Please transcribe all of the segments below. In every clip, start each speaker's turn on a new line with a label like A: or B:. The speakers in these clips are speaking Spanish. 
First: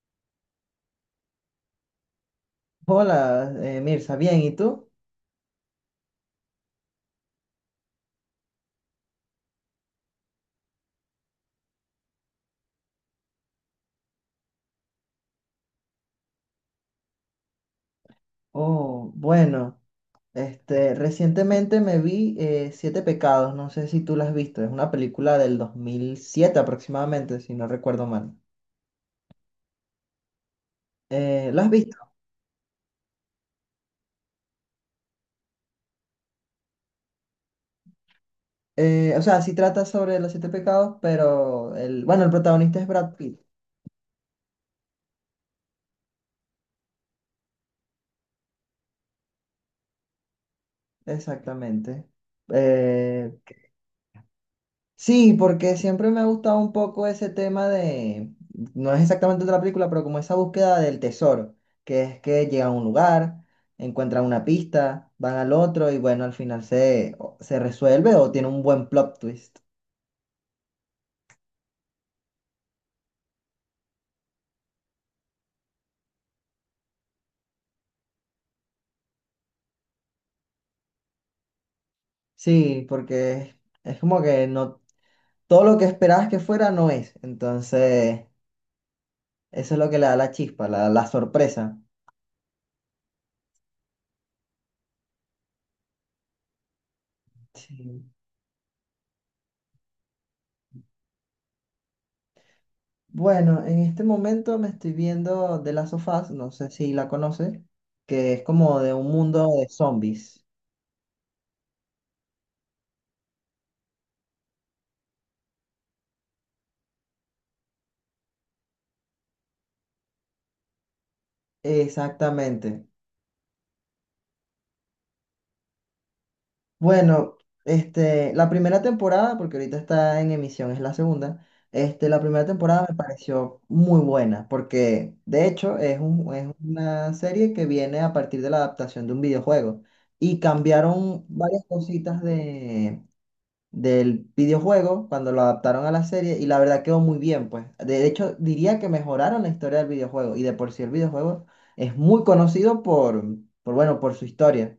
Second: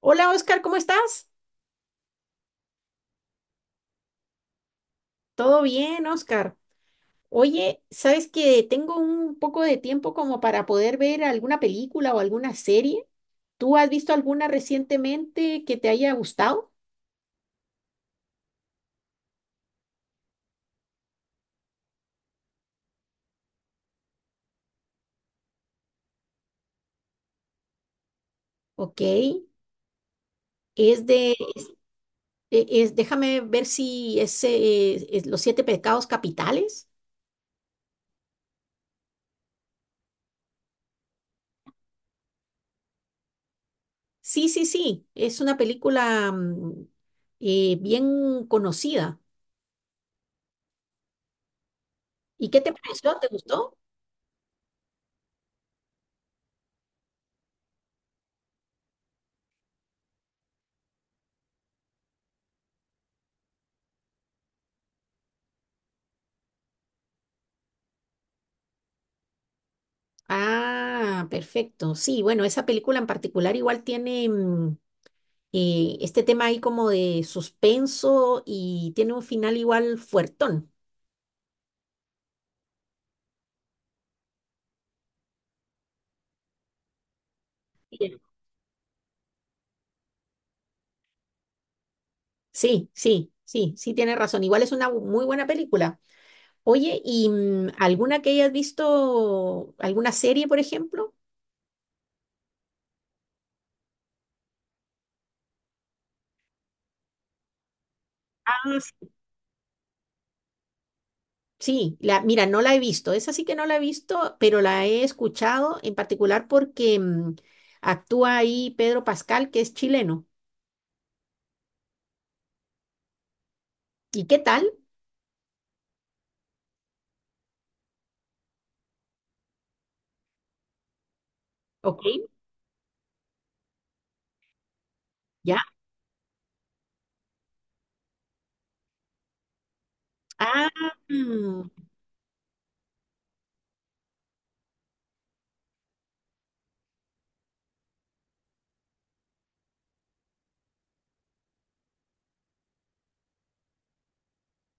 A: Hola Oscar, ¿cómo estás?
B: Hola, Mirza, bien, ¿y tú?
A: Todo bien, Oscar. Oye, ¿sabes que tengo un poco de tiempo como para poder ver alguna película o alguna serie? ¿Tú has visto alguna recientemente que te haya gustado?
B: Oh, bueno, recientemente me vi Siete Pecados, no sé si tú la has visto, es una película del 2007 aproximadamente, si no recuerdo mal.
A: Ok, es de,
B: ¿La has visto?
A: déjame ver si es, es Los Siete Pecados Capitales.
B: O sea, sí trata sobre los siete pecados, pero el, bueno, el protagonista es Brad Pitt,
A: Sí, sí, sí, es una película bien conocida.
B: exactamente.
A: ¿Y qué te pareció? ¿Te
B: Eh,
A: gustó?
B: Sí, porque siempre me ha gustado un poco ese tema de, no es exactamente otra película, pero como esa búsqueda del tesoro, que es que llegan a un lugar, encuentran una pista, van al otro y bueno, al final se, se resuelve o tiene un buen plot twist.
A: Ah, perfecto. Sí, bueno, esa película en particular igual tiene este tema ahí como de suspenso y tiene un final igual fuertón.
B: Sí, porque es como que no, todo lo que esperabas que fuera no es.
A: Bien.
B: Entonces, eso es lo que le da la chispa, la sorpresa.
A: Sí, sí, sí, sí, tiene razón. Igual es una muy buena película. Oye, ¿y
B: Sí.
A: alguna que hayas visto, alguna serie, por ejemplo?
B: Bueno, en este momento me estoy viendo The Last of Us, no sé si la conoces, que es
A: Ah,
B: como de
A: sí.
B: un mundo de zombies.
A: Sí, la, mira, no la he visto. Esa sí que no la he visto, pero la he escuchado en particular porque actúa ahí Pedro Pascal, que es chileno.
B: Exactamente.
A: ¿Y qué tal?
B: Bueno, la primera temporada, porque ahorita está en emisión, es la segunda.
A: Ok,
B: La primera temporada me pareció muy buena, porque de
A: ya.
B: hecho es es una serie que viene a partir de la adaptación de un videojuego. Y
A: Ah,
B: cambiaron varias cositas de del videojuego cuando lo adaptaron a la serie y la verdad quedó muy bien, pues. De hecho, diría que mejoraron la historia del videojuego y de por sí el videojuego es muy conocido por bueno, por su historia.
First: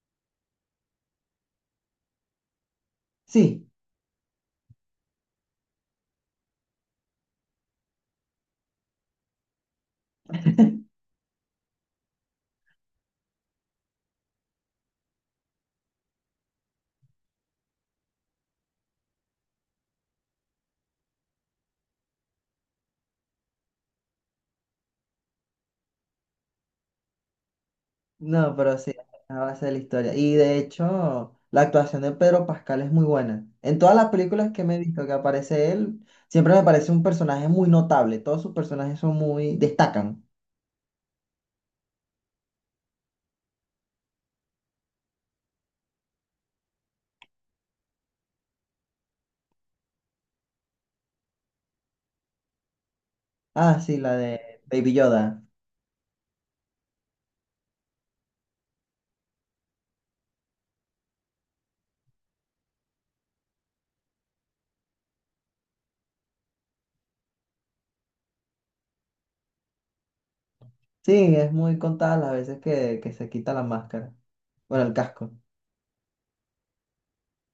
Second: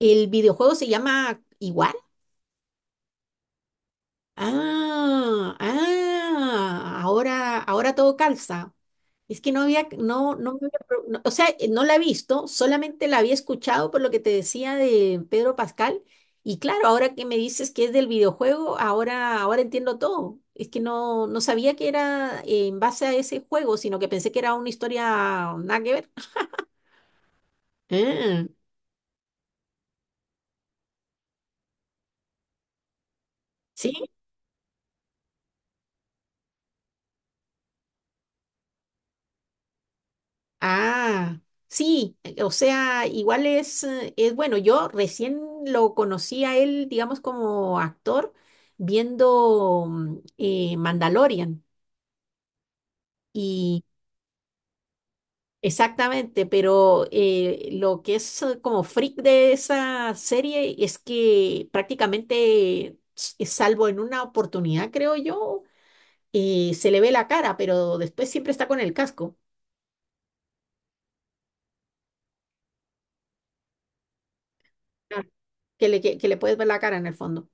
A: el videojuego se llama igual.
B: Sí,
A: Ah, ah, ahora, ahora todo calza. Es que no había, no, no, o sea, no la he visto, solamente la había escuchado por lo que te decía de Pedro Pascal. Y claro, ahora que me dices que es del videojuego, ahora, ahora entiendo todo. Es que no, no sabía que era en base a ese juego, sino que pensé que era una historia nada que ver. Ah,
B: no, pero sí, a base de la historia. Y de hecho, la actuación de Pedro Pascal es muy buena. En
A: sí.
B: todas las películas que me he visto que aparece él, siempre me parece un personaje muy notable. Todos sus personajes son muy, destacan.
A: Ah, sí, o sea, igual es bueno, yo recién lo conocí a él, digamos, como actor, viendo Mandalorian.
B: Ah,
A: Y
B: sí, la de Baby Yoda.
A: exactamente, pero lo que es como freak de esa serie es que prácticamente, salvo en una oportunidad, creo yo, se le ve la cara, pero después siempre está con el casco.
B: Sí, es muy contada las veces que se quita la máscara. Bueno, el
A: Ah,
B: casco.
A: que le puedes ver la cara en el fondo.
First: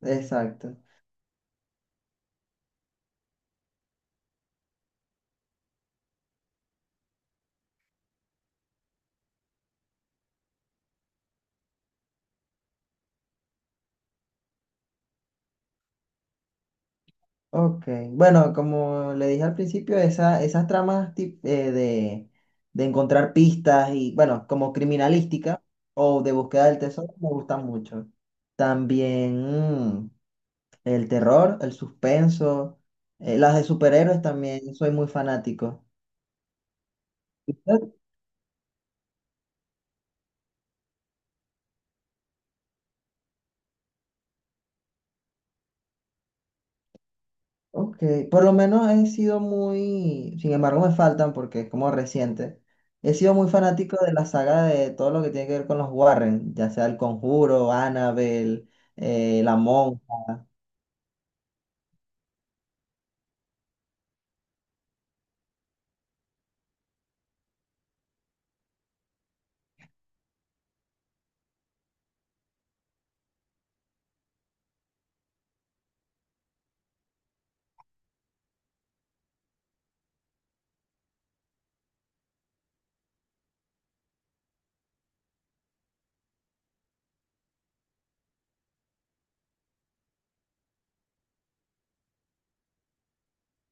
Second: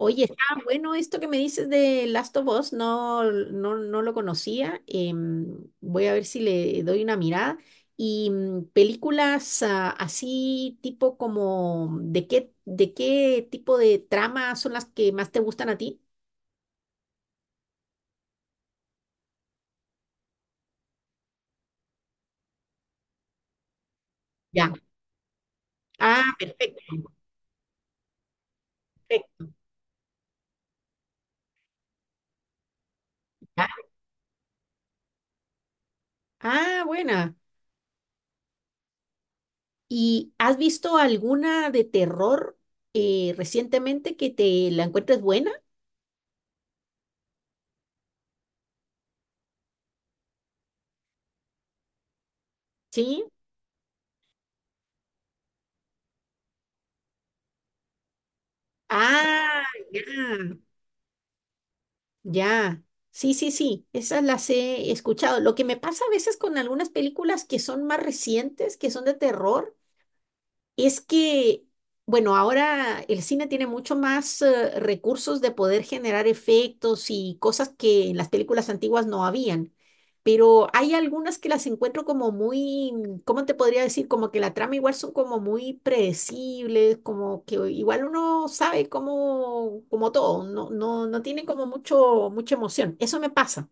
A: Oye, está
B: Exacto.
A: bueno esto que me dices de Last of Us, no, no, no lo conocía. Voy a ver si le doy una mirada. Y películas ah, así tipo como, de qué tipo de trama son las que más te gustan a ti?
B: Ok. Bueno, como le dije al principio, esa, esas tramas de encontrar pistas y, bueno,
A: Ya.
B: como criminalística o de
A: Ah,
B: búsqueda del
A: perfecto.
B: tesoro, me gustan mucho. También
A: Perfecto,
B: mm, el terror, el suspenso, las de
A: ya.
B: superhéroes también, soy muy fanático.
A: Ah, buena. ¿Y has visto alguna de terror recientemente que te la encuentres buena?
B: Ok, por lo menos he sido muy, sin embargo me faltan porque es como reciente, he
A: Sí.
B: sido muy fanático de la saga de todo lo que tiene que ver con los Warren, ya sea El Conjuro, Annabelle, La
A: Ah, ya.
B: Monja.
A: Ya, sí, sí, sí, esas las he escuchado. Lo que me pasa a veces con algunas películas que son más recientes, que son de terror, es que, bueno, ahora el cine tiene mucho más recursos de poder generar efectos y cosas que en las películas antiguas no habían, pero hay algunas que las encuentro como muy, ¿cómo te podría decir? Como que la trama igual son como muy predecibles, como que igual uno sabe como, como todo, no, no, no tiene como mucho, mucha emoción. Eso me pasa.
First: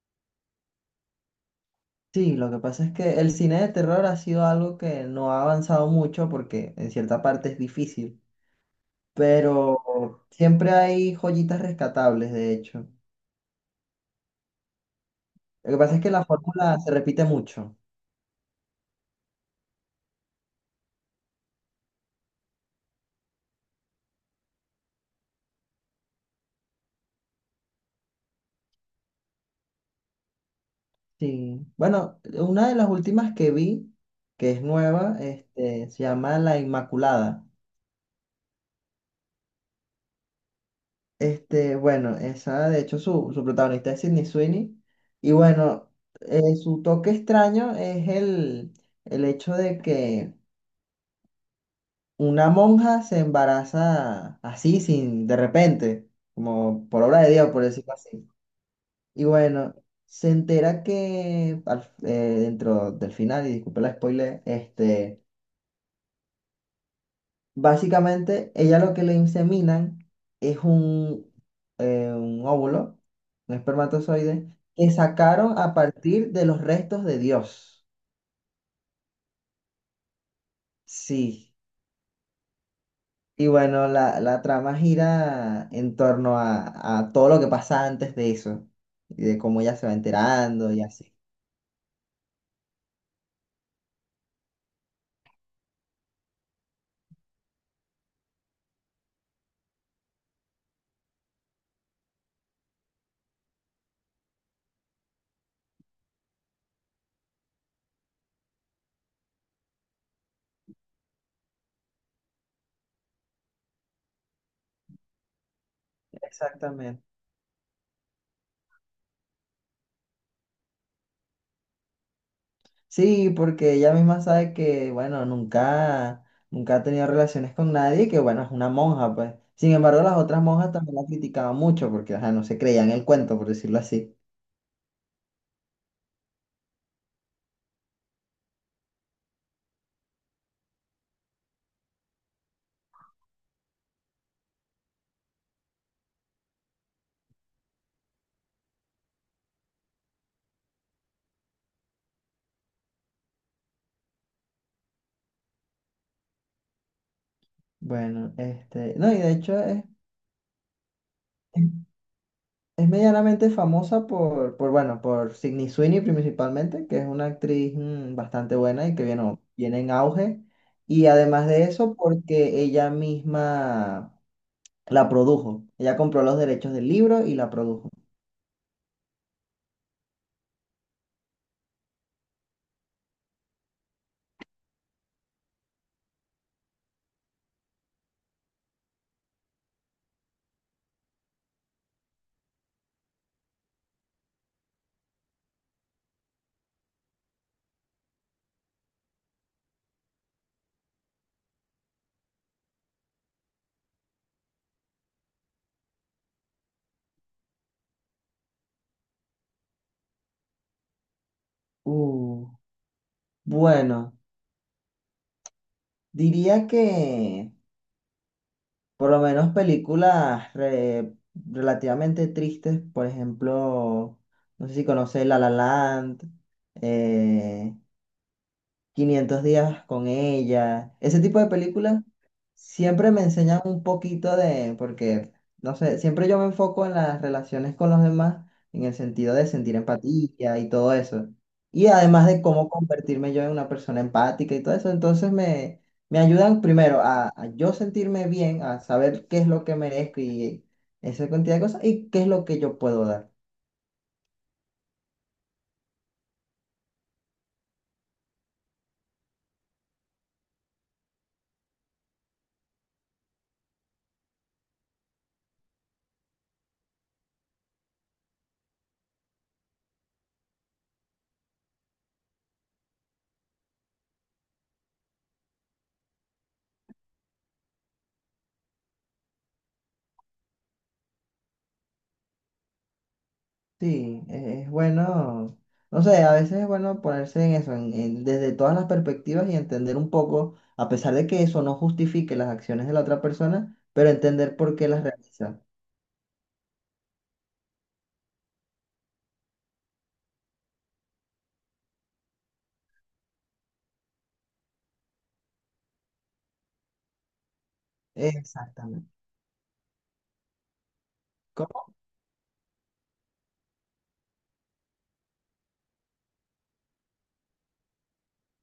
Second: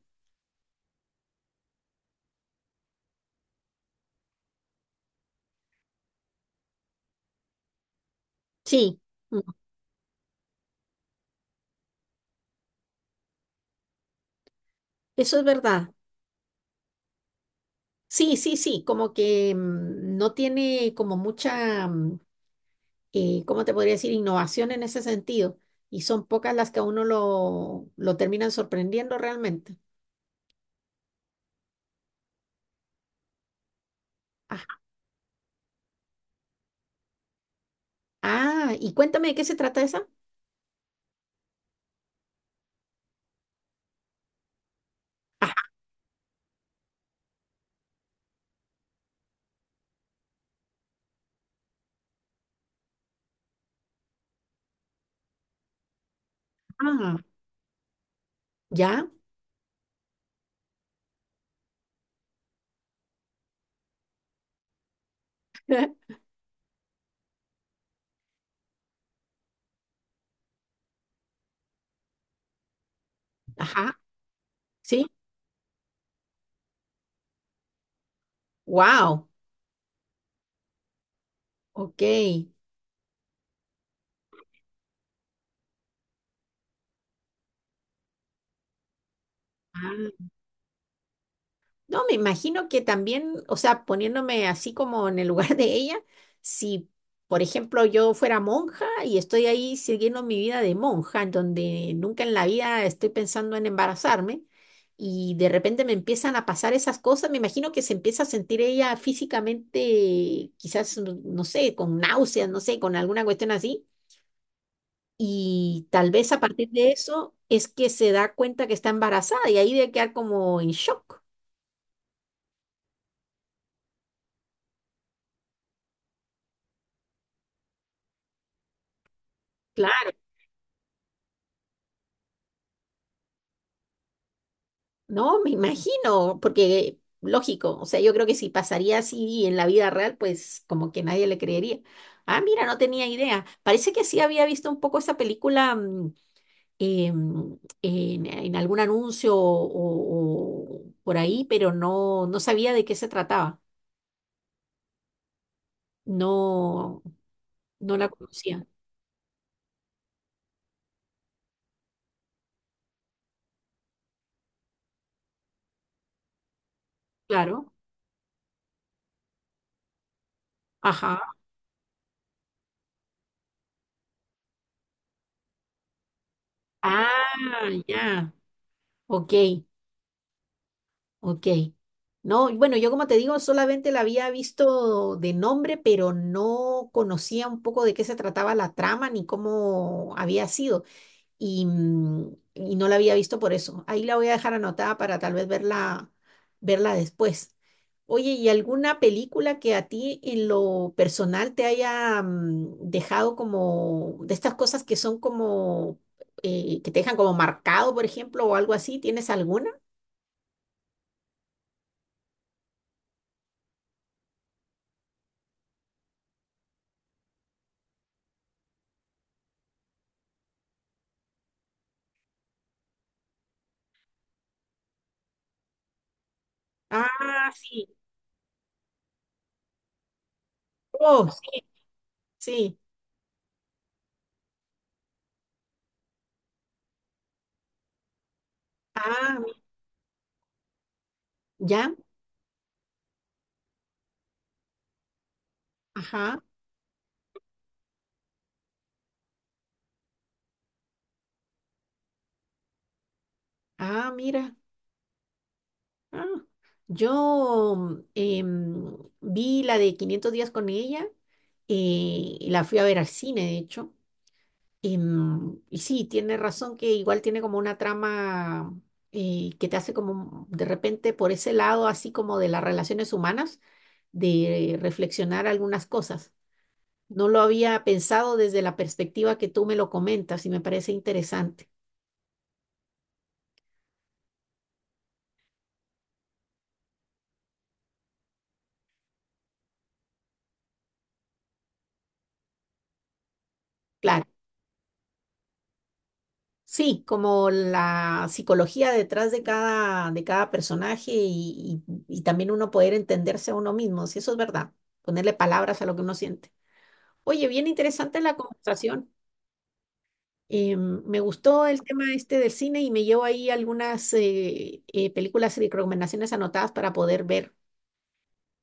B: Sí, lo que pasa es que el cine de terror ha sido algo que no ha avanzado mucho porque en cierta parte es difícil,
A: Sí, mm,
B: pero siempre hay joyitas rescatables, de hecho.
A: eso es
B: Lo que
A: verdad.
B: pasa es que la fórmula se repite mucho.
A: Sí, sí, sí, como que no tiene como mucha... ¿cómo te podría decir? Innovación en ese sentido. Y son pocas las que a uno lo terminan sorprendiendo realmente.
B: Sí. Bueno, una de las últimas que vi, que es
A: Ah,
B: nueva, se llama La Inmaculada.
A: ah, y cuéntame de qué se trata esa.
B: Bueno, esa, de hecho, su protagonista es Sydney Sweeney. Y bueno, su toque extraño es el hecho de que una monja se embaraza así, sin, de repente, como por
A: Ajá,
B: obra de Dios, por decirlo así.
A: ¿ya?
B: Y bueno, se entera que dentro del final, y disculpe la spoiler, este. Básicamente, ella lo que le inseminan es un óvulo, un
A: Ajá,
B: espermatozoide, que
A: sí,
B: sacaron a partir de los restos de Dios.
A: wow,
B: Sí.
A: ok.
B: Y bueno, la trama gira en torno a todo lo que pasa antes de eso, y de cómo ella se va
A: Ah,
B: enterando y así.
A: no, me imagino que también, o sea, poniéndome así como en el lugar de ella, si, por ejemplo, yo fuera monja y estoy ahí siguiendo mi vida de monja, en donde nunca en la vida estoy pensando en embarazarme, y de repente me empiezan a pasar esas cosas, me imagino que se empieza a sentir ella físicamente, quizás, no no sé, con náuseas, no sé, con alguna cuestión así, y tal vez a partir de
B: Exactamente.
A: eso es que se da cuenta que está embarazada y ahí debe quedar como en shock.
B: Sí, porque ella misma sabe que, bueno, nunca, nunca ha tenido relaciones con nadie y que, bueno, es una monja, pues. Sin embargo, las otras monjas también la criticaban mucho porque, ajá, no se creían el cuento, por decirlo así.
A: No, me imagino, porque lógico, o sea, yo creo que si pasaría así en la vida real, pues como que nadie le creería. Ah, mira, no tenía idea. Parece que sí había visto un poco esa película en algún anuncio o por ahí, pero no, no sabía de qué se trataba. No, no la
B: Bueno,
A: conocía.
B: no, y de hecho es, es medianamente famosa por, bueno, por Sydney Sweeney principalmente, que es una
A: Claro.
B: actriz bastante buena y que viene, viene en auge. Y
A: Ajá.
B: además de eso, porque ella misma la produjo. Ella compró los derechos del libro y la
A: Ah,
B: produjo.
A: ya. Ok. Ok. No, bueno, yo como te digo, solamente la había visto de nombre, pero no conocía un poco de qué se trataba la trama ni cómo había sido. Y, y no la había visto por eso. Ahí la voy a dejar anotada para tal vez verla, verla después. Oye, ¿y alguna película que a ti en lo personal te haya dejado como de estas cosas que son como que te dejan como marcado, por ejemplo, o algo así? ¿Tienes alguna?
B: Uh. Bueno, diría que por lo menos películas relativamente tristes, por ejemplo, no sé si conoces La La Land,
A: Ah,
B: eh,
A: sí.
B: 500 días con ella. Ese
A: Oh,
B: tipo de películas
A: sí.
B: siempre me enseñan un poquito de, porque, no sé, siempre yo me enfoco en las relaciones con los demás, en el sentido
A: Ah,
B: de
A: mi-
B: sentir empatía y todo eso. Y
A: ya.
B: además de cómo convertirme yo en una persona empática y todo eso, entonces me
A: Ajá.
B: ayudan primero a yo sentirme bien, a saber qué es lo que merezco y esa cantidad de cosas y qué es lo que yo puedo dar.
A: Ah, mira. Ah, yo vi la de 500 días con ella y la fui a ver al cine, de hecho. Em, y sí, tiene razón que igual tiene como una trama que te hace como de repente por ese lado, así como de las relaciones humanas, de reflexionar algunas cosas. No lo había pensado desde la perspectiva que tú me lo comentas y me parece interesante.
B: Sí, es bueno, no sé, a veces es bueno ponerse en eso, desde todas las perspectivas y entender un poco, a pesar de que eso no justifique las acciones de la otra persona, pero
A: Claro.
B: entender por qué las realiza.
A: Sí, como la psicología detrás de cada personaje y, y también uno poder entenderse a uno mismo, si eso es verdad, ponerle palabras a lo que uno siente. Oye, bien interesante la
B: Exactamente.
A: conversación. Me gustó el
B: ¿Cómo?
A: tema este del cine y me llevo ahí algunas películas y recomendaciones anotadas para poder ver.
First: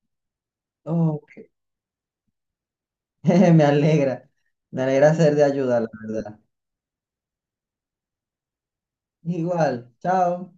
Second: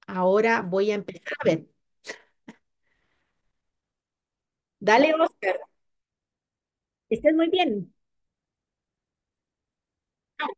A: Ahora voy a empezar
B: Ok.
A: a ver.
B: Me alegra, me alegra
A: Dale,
B: ser de
A: Oscar,
B: ayuda, la verdad.
A: que estés muy bien.
B: Igual, chao.